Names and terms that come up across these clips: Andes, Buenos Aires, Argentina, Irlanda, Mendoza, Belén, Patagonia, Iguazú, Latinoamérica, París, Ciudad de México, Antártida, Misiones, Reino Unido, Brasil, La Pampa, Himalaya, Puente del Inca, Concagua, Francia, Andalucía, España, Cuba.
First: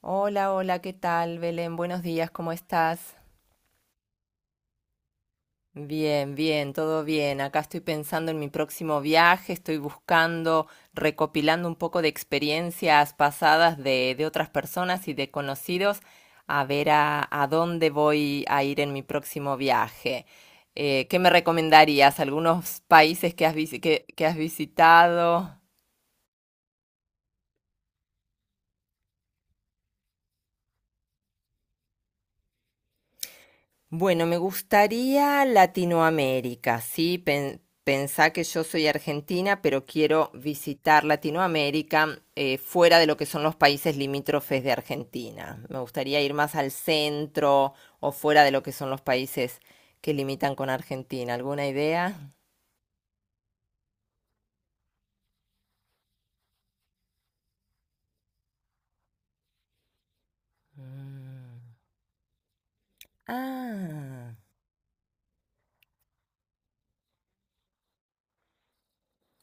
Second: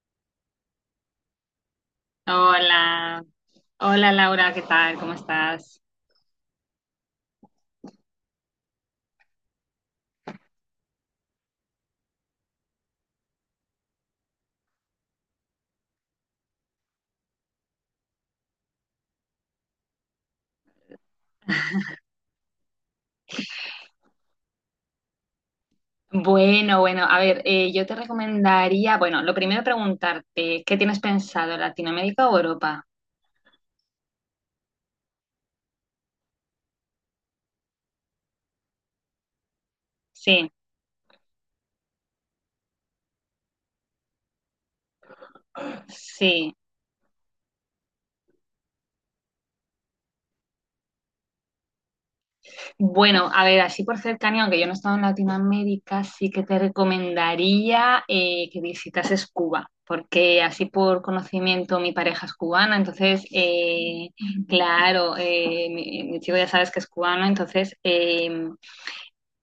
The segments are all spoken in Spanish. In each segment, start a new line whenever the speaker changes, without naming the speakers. Hola, hola, ¿qué tal, Belén? Buenos días, ¿cómo estás?
Hola, hola Laura, ¿qué tal? ¿Cómo estás?
Bien, bien, todo bien. Acá estoy pensando en mi próximo viaje, estoy buscando, recopilando un poco de experiencias pasadas de otras personas y de conocidos, a ver a dónde voy a ir en mi próximo viaje. ¿Qué me recomendarías? ¿Algunos países que que has visitado?
Bueno, a ver, yo te recomendaría, bueno, lo primero preguntarte, ¿qué tienes pensado, Latinoamérica o Europa?
Bueno, me gustaría Latinoamérica, ¿sí? Pensá que yo soy argentina, pero quiero
Sí,
visitar Latinoamérica fuera de lo que son los países limítrofes de Argentina. Me gustaría ir más
sí.
al centro o fuera de lo que son los países que limitan con Argentina. ¿Alguna idea?
Bueno, a ver, así por cercanía, aunque yo no he estado en Latinoamérica, sí que te recomendaría que visitases Cuba, porque así por
Mm.
conocimiento mi pareja es cubana, entonces,
Ah.
claro, mi chico ya sabes que es cubano, entonces,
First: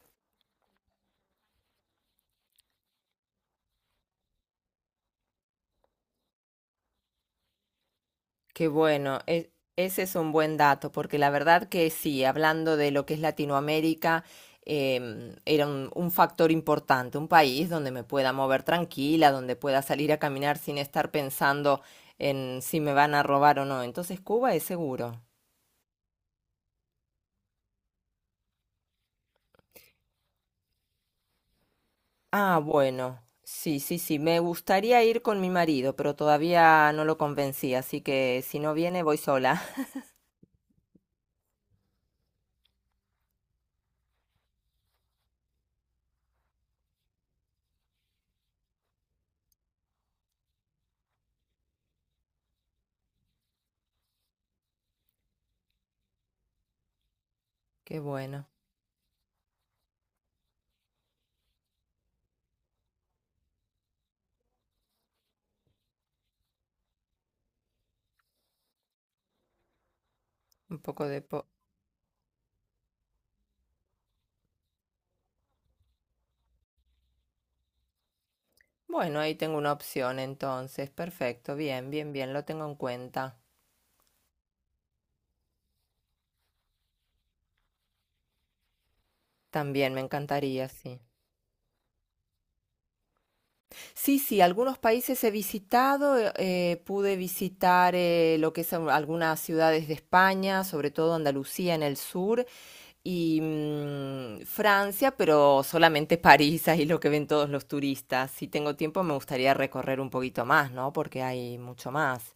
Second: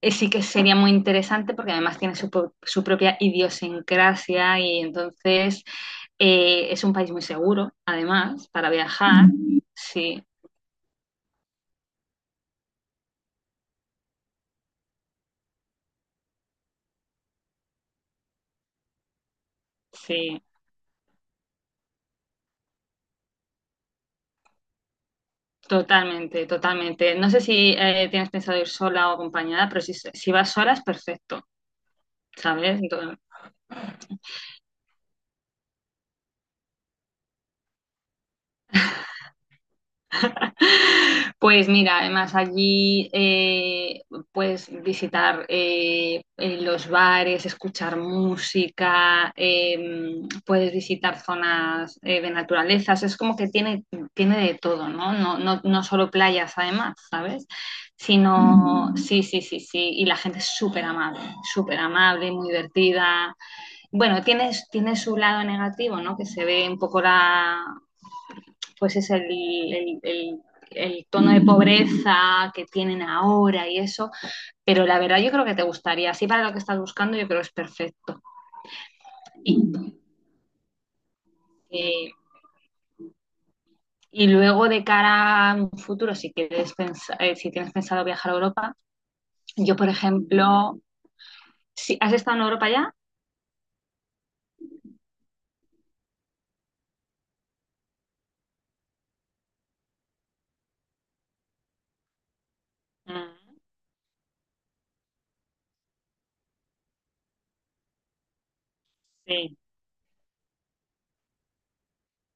sí que sería muy interesante porque además tiene su propia idiosincrasia y entonces es un país muy seguro, además,
Qué
para
bueno,
viajar.
ese es
Sí,
un buen dato, porque la verdad que sí, hablando de lo que es Latinoamérica, era un factor importante, un país donde me pueda mover tranquila, donde pueda salir a
sí,
caminar sin estar pensando en si me van a robar o no. Entonces Cuba es seguro.
totalmente, totalmente. No sé si tienes pensado ir sola o acompañada, pero si vas sola es perfecto,
Ah,
¿sabes?
bueno, sí, sí, sí, me gustaría ir con mi marido, pero todavía no lo convencí, así que si no viene voy sola.
Pues mira, además allí puedes visitar los bares, escuchar música, puedes visitar zonas de naturaleza, o sea, es como que tiene de todo, ¿no? No solo playas además, ¿sabes?
Qué bueno,
Sino, sí, sí, sí, sí, y la gente es súper amable, muy divertida. Bueno, tiene su lado negativo, ¿no? Que se ve un poco pues es
un poco de...
tono de
po-
pobreza que tienen ahora y eso. Pero la verdad yo creo que te gustaría, así para lo que estás buscando yo creo que es perfecto.
Bueno, ahí
Y,
tengo una opción entonces. Perfecto, bien,
eh,
bien, bien, lo tengo en cuenta.
y luego de cara a un futuro, si, quieres pensar, si tienes pensado viajar a Europa, yo por
También me encantaría,
ejemplo,
sí.
si, ¿has estado en Europa ya?
Sí, sí, algunos países he visitado, pude visitar lo que es algunas ciudades de España, sobre todo Andalucía en el sur, y
Mm,
Francia, pero solamente París, ahí lo que ven todos los turistas. Si tengo tiempo me gustaría
sí.
recorrer un poquito más, ¿no? Porque hay mucho más.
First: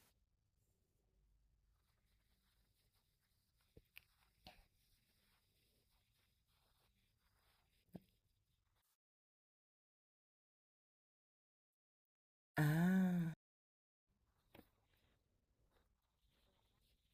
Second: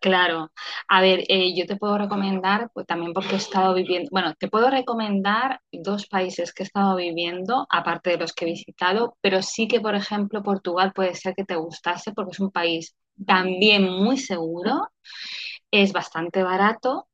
Claro, a ver, yo te puedo recomendar, pues también porque he estado viviendo, bueno, te puedo recomendar dos países que he estado viviendo, aparte de los que he visitado, pero sí que, por ejemplo, Portugal puede ser que te gustase porque es un país
Ah,
también muy seguro, es bastante barato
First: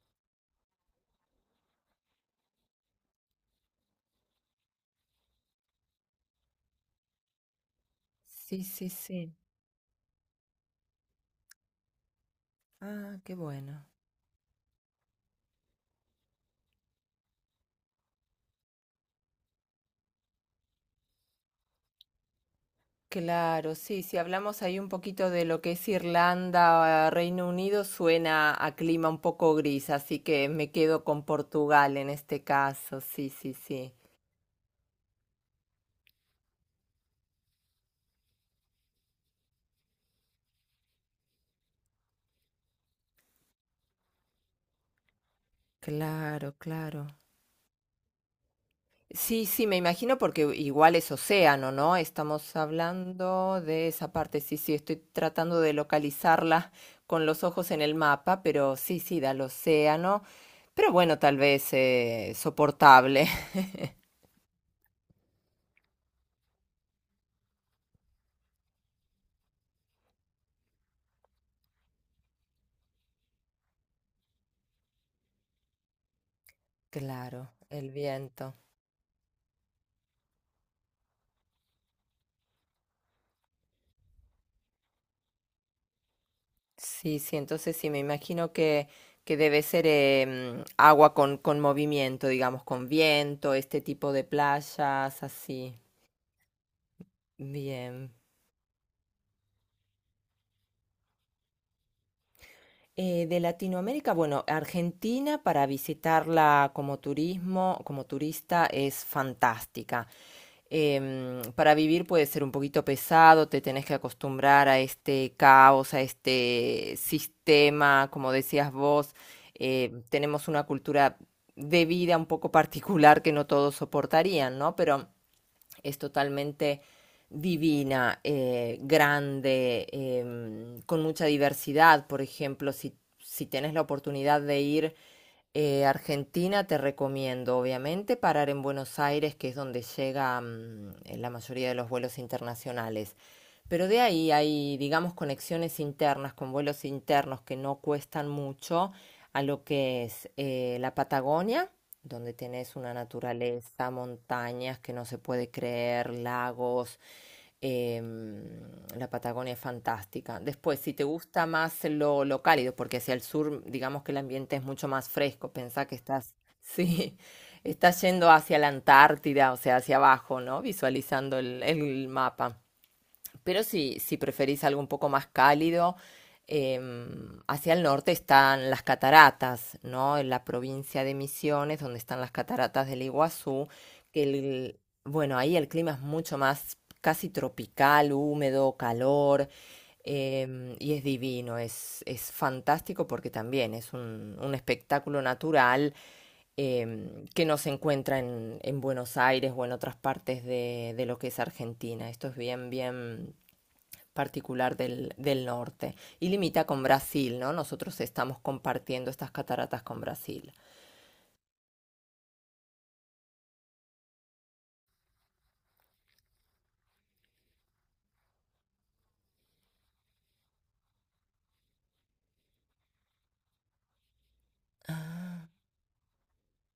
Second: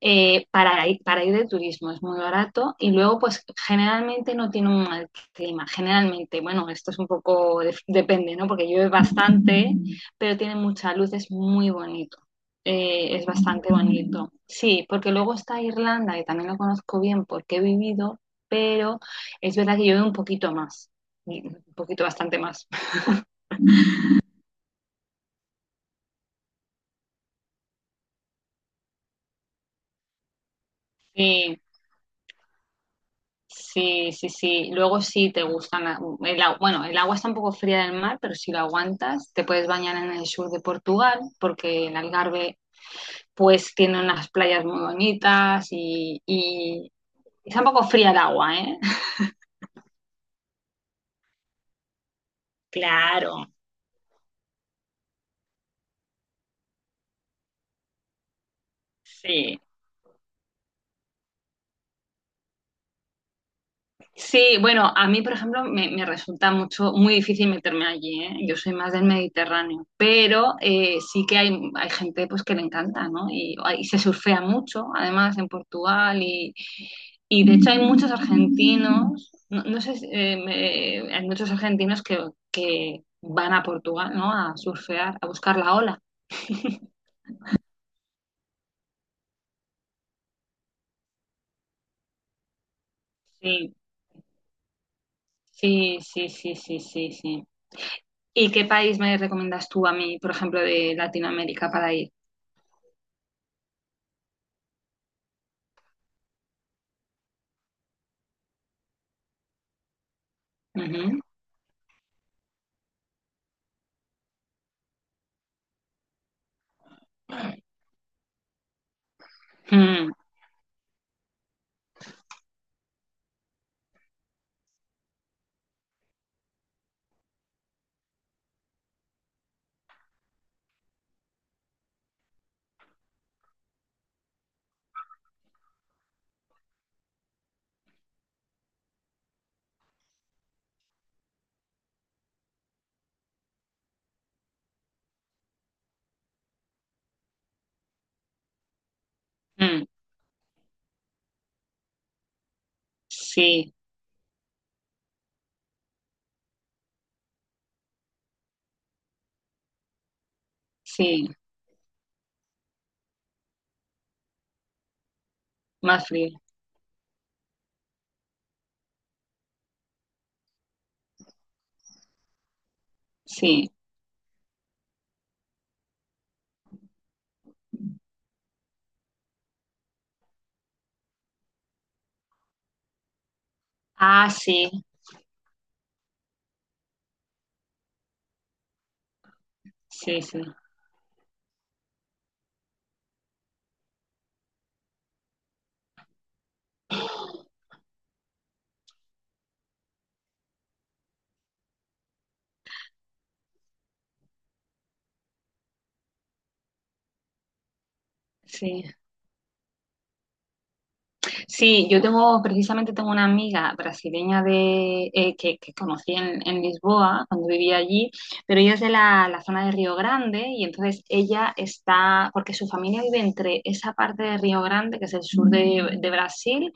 para ir de turismo, es muy barato y luego pues generalmente no tiene un mal clima, generalmente, bueno, esto es un poco, depende, ¿no?
sí,
Porque llueve
sí, sí.
bastante, pero tiene mucha luz, es muy bonito,
Ah,
es
qué
bastante
bueno.
bonito. Sí, porque luego está Irlanda, que también lo conozco bien porque he vivido, pero es verdad que llueve un poquito más, un poquito bastante más.
Claro, sí, si hablamos ahí un poquito de lo que es Irlanda, ah, Reino Unido, suena a clima un poco gris, así que me quedo con
Sí.
Portugal en este caso, sí, sí, sí.
Sí, sí, sí. Luego sí te gustan, el agua, bueno, el agua está un poco fría del mar, pero si lo aguantas, te puedes bañar en el sur de Portugal, porque el Algarve pues tiene unas playas muy bonitas
Claro,
y
claro.
está un poco fría el agua, ¿eh?
Sí, sí, me imagino porque igual es océano, ¿no? Estamos
Claro.
hablando de esa parte, sí, sí, estoy tratando de localizarla con los ojos en el mapa, pero sí, sí, da al
Sí.
océano, pero bueno, tal vez soportable.
Sí, bueno, a mí, por ejemplo, me resulta mucho, muy difícil meterme allí, ¿eh? Yo soy más del Mediterráneo, pero sí que hay gente pues, que le encanta, ¿no? Y se surfea mucho, además, en Portugal, y
Claro,
de hecho hay
el
muchos
viento.
argentinos, no, no sé, si, hay muchos argentinos que van a Portugal, ¿no? A surfear, a buscar la ola.
Sí, sí, entonces sí, me imagino que debe ser agua con movimiento, digamos, con viento,
Sí,
este tipo de playas, así.
sí, sí, sí, sí, sí, sí.
Bien.
¿Y qué país me recomiendas tú a mí, por ejemplo, de Latinoamérica para ir?
De Latinoamérica, bueno, Argentina para visitarla como turismo, como turista es fantástica. Para vivir puede ser un poquito pesado, te tenés que acostumbrar a este caos, a este sistema, como decías vos,
Mm,
tenemos una cultura de vida un poco particular que no todos soportarían, ¿no? Pero es totalmente divina, grande, con mucha diversidad. Por ejemplo, si, si tenés la oportunidad de ir a Argentina, te recomiendo, obviamente, parar en Buenos Aires, que es donde llega la mayoría de los vuelos internacionales. Pero de ahí hay, digamos, conexiones internas con vuelos internos que no cuestan mucho a lo
mm,
que es la Patagonia, donde tenés una
sí,
naturaleza, montañas que no se puede creer, lagos. em, la Patagonia es fantástica. Después, si te
sí,
gusta más lo cálido, porque hacia el sur, digamos que el ambiente es mucho más fresco, pensá que
más
estás,
frío,
sí, estás yendo hacia la Antártida, o sea, hacia abajo, ¿no? Visualizando el mapa. Pero
sí.
si, si preferís algo un poco más cálido, eh, hacia el norte están las cataratas, ¿no? En la provincia de Misiones, donde están las cataratas del Iguazú, que
Ah, sí,
el, bueno, ahí el clima es mucho más casi tropical, húmedo, calor.
sí, sí,
Y es divino, es fantástico porque también es un espectáculo natural que no se encuentra en Buenos Aires o en otras partes de lo que es Argentina. Esto es bien, bien particular del norte. Y limita con Brasil, ¿no? Nosotros estamos
sí.
compartiendo estas cataratas con Brasil.
Sí, yo tengo, precisamente tengo una amiga brasileña de, que conocí en Lisboa cuando vivía allí, pero ella es de la zona de Río Grande y entonces ella está, porque su familia vive entre esa parte de Río Grande, que es el
Ah,
sur de Brasil,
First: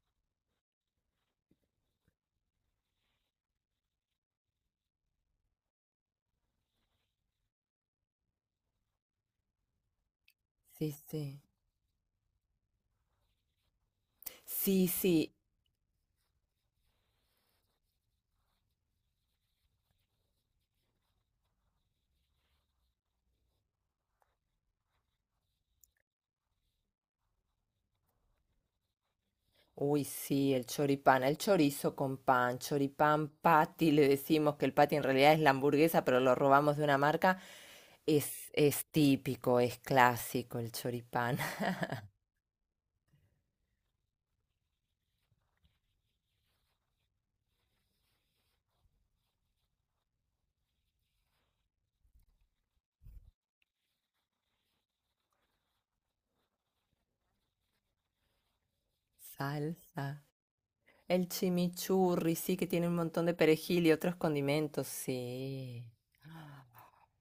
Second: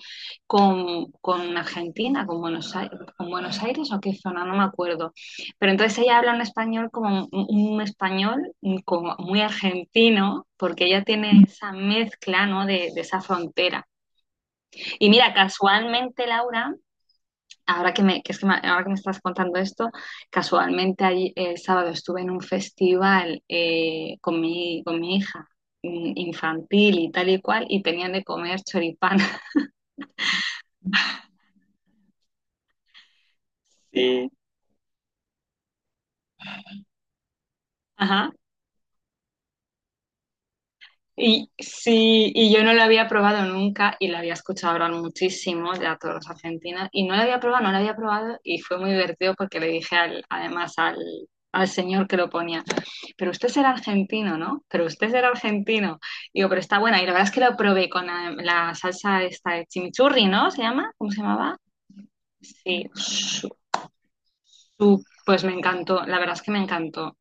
con Argentina, con Buenos Aires o qué zona, no me acuerdo. Pero entonces ella habla un español como muy argentino, porque
sí,
ella tiene
sí.
esa mezcla, ¿no? De esa frontera.
Sí,
Y
sí,
mira, casualmente, Laura, ahora que me, que es que me- ahora que me estás contando esto, el sábado estuve en un festival con con mi hija infantil y tal y cual, y tenían de comer choripán.
uy, sí, el choripán, el chorizo con pan, choripán patty, le
Sí.
decimos que el patty en realidad es la hamburguesa, pero lo robamos de una marca.
Ajá.
Es típico, es clásico el choripán.
Y sí, y yo no la había probado nunca y la había escuchado hablar muchísimo de a todos los argentinos y no la había probado, no la había probado y fue muy divertido porque le dije, además, al señor que lo ponía, pero usted será argentino, ¿no? Pero usted será argentino. Digo, pero está buena y la verdad es que lo probé con la salsa esta de
Salsa.
chimichurri, ¿no? ¿Se llama? ¿Cómo se
El
llamaba?
chimichurri, sí, que tiene
Sí,
un montón de perejil y otros condimentos,
pues me
sí.
encantó, la verdad es que me encantó.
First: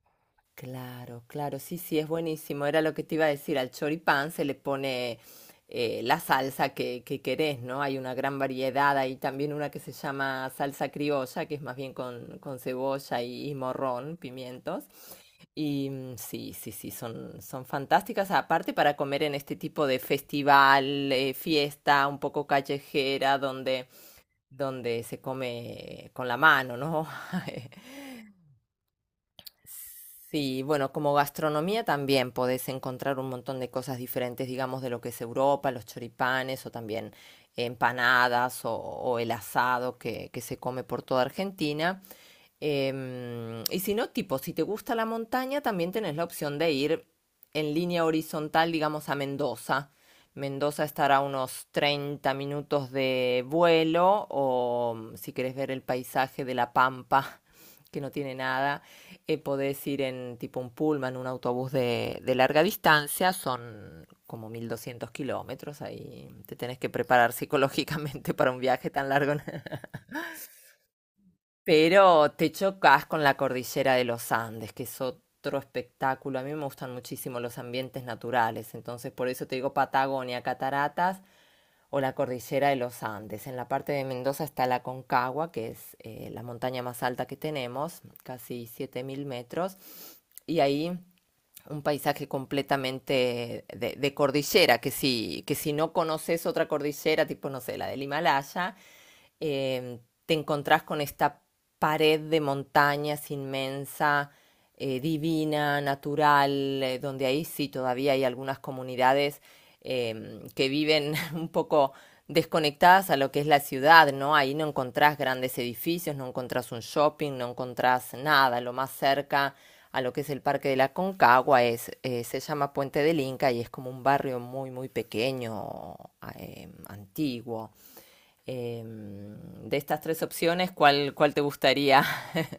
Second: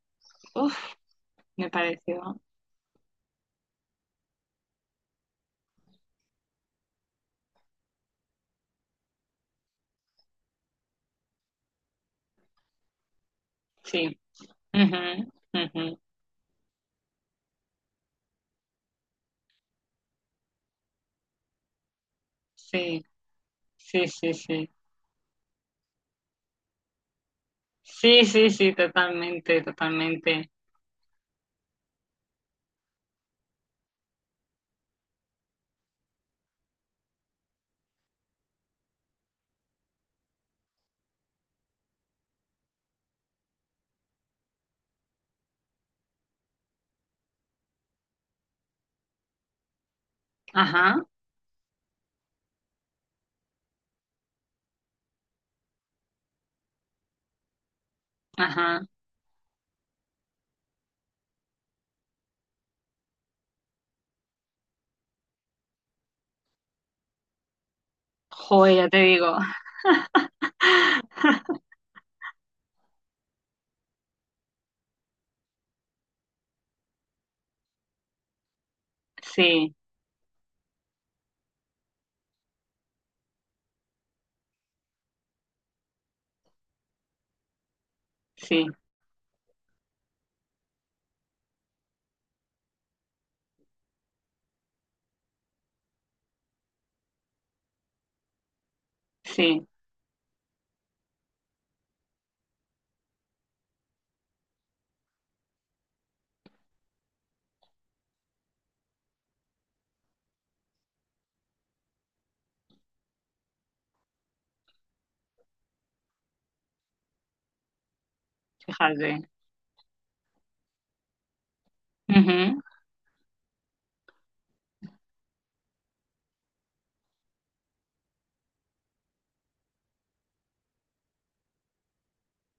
Uf,
Claro, claro,
me
sí, sí, es
pareció,
buenísimo. Era lo que te iba a decir, al choripán se le pone la salsa que querés, ¿no? Hay una gran variedad, hay también una que se llama salsa criolla, que es más bien con cebolla y morrón,
sí.
pimientos.
Ujú,
Y
ujú.
mm, sí, sí, sí, son, son fantásticas, aparte para comer en este tipo de festival, fiesta un poco
Sí,
callejera,
sí, sí, sí.
donde se come con la mano, ¿no?
Sí, sí, sí, totalmente, totalmente.
Sí, bueno, como gastronomía también podés encontrar un montón de cosas diferentes, digamos, de lo que es Europa, los choripanes o también empanadas o el asado que se come por toda Argentina. Y si no, tipo, si te gusta la montaña, también tenés la opción de ir en línea horizontal, digamos, a Mendoza. Mendoza
Ajá,
estará a unos 30 minutos de vuelo o si querés ver el paisaje de La Pampa, que no tiene nada,
ajá.
podés ir en tipo un pullman, un autobús de larga distancia, son como 1200 km, ahí te tenés que preparar psicológicamente para un
Joder, ya
viaje
te
tan largo,
digo.
pero te chocas con la cordillera de los Andes, que es otro espectáculo, a mí me gustan muchísimo los ambientes naturales, entonces por eso te digo
Sí,
Patagonia, cataratas, o la cordillera de los Andes. En la parte de Mendoza está la Concagua, que es la montaña más alta que tenemos, casi
sí,
7000 metros, y ahí un paisaje completamente cordillera, que si no conoces otra cordillera, tipo, no sé, la del Himalaya,
sí,
eh, te encontrás con esta pared de montañas inmensa, divina, natural, donde ahí sí todavía hay algunas comunidades que viven un poco desconectadas a lo que es la ciudad, ¿no? Ahí no encontrás grandes edificios, no encontrás un shopping, no encontrás nada. Lo más
fíjate.
cerca a lo que es el Parque de la Concagua es, se
Ujú.
llama Puente del Inca y es como un barrio muy, muy pequeño, antiguo. De estas tres opciones, ¿cuál, cuál te gustaría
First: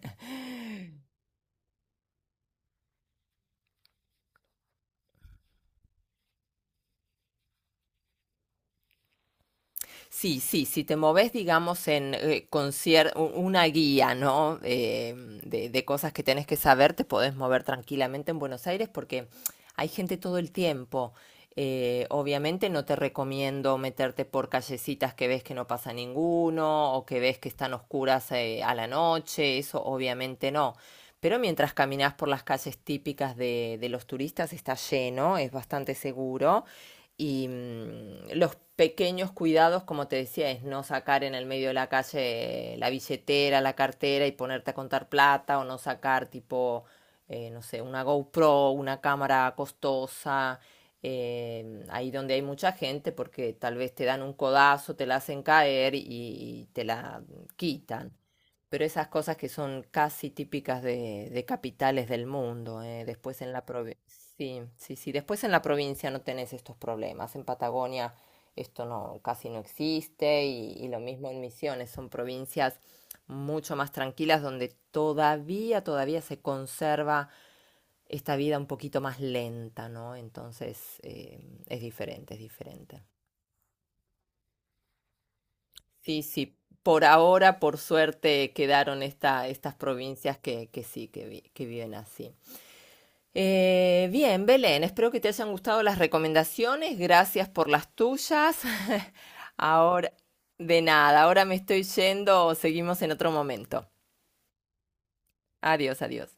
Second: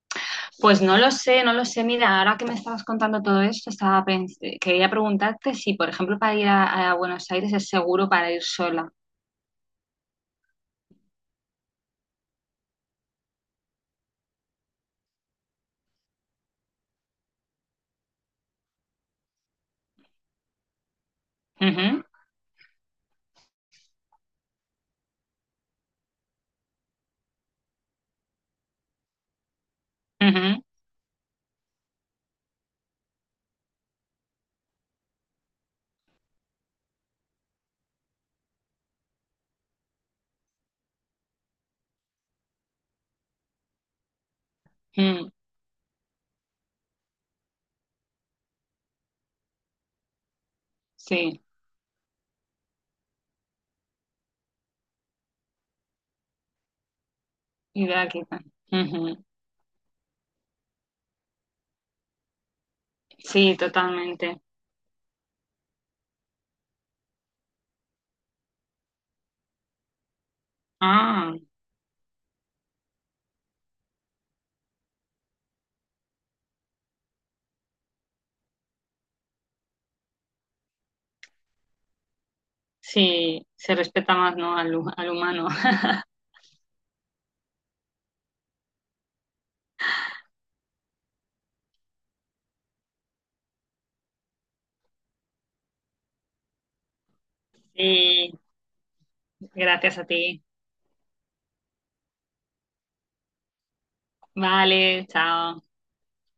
Pues no lo sé, no lo sé. Mira, ahora que me estabas contando todo esto, quería preguntarte si, por ejemplo, para ir a Buenos Aires es seguro para ir sola.
Sí, sí, si te moves, digamos, en una guía, ¿no? De cosas que tenés que saber, te podés mover tranquilamente en Buenos Aires porque hay gente todo el tiempo.
Ujú,
Obviamente no te recomiendo meterte por callecitas que ves que no pasa ninguno o que ves que están oscuras a la noche, eso obviamente
ujú,
no. Pero mientras caminas por las calles típicas de los turistas está lleno, es bastante seguro. Y mm, los pequeños cuidados, como te decía, es no sacar en el medio de la calle la billetera, la cartera y ponerte a contar
mm,
plata o no sacar tipo, no sé, una GoPro, una cámara costosa,
sí,
ahí donde hay mucha gente porque tal vez te dan un codazo, te la hacen caer y te la
idea
quitan.
quita.
Pero esas
Ujú.
cosas que son casi típicas de capitales del mundo, ¿eh? Después en
Sí,
la provincia.
totalmente.
Sí, sí, sí. Después en la provincia no tenés estos problemas. En Patagonia esto no, casi no existe y lo mismo
Ah,
en Misiones. Son provincias mucho más tranquilas donde todavía, todavía se conserva esta vida un poquito más lenta, ¿no? Entonces es diferente, es diferente.
sí, se respeta más, ¿no? Al humano.
Sí, sí. Por ahora, por suerte, quedaron esta, estas provincias que sí, que, que viven así. Bien, Belén, espero que te hayan gustado las recomendaciones. Gracias por las
Sí,
tuyas.
gracias a
Ahora,
ti.
de nada, ahora me estoy yendo. Seguimos en otro momento.
Vale, chao.
Adiós, adiós.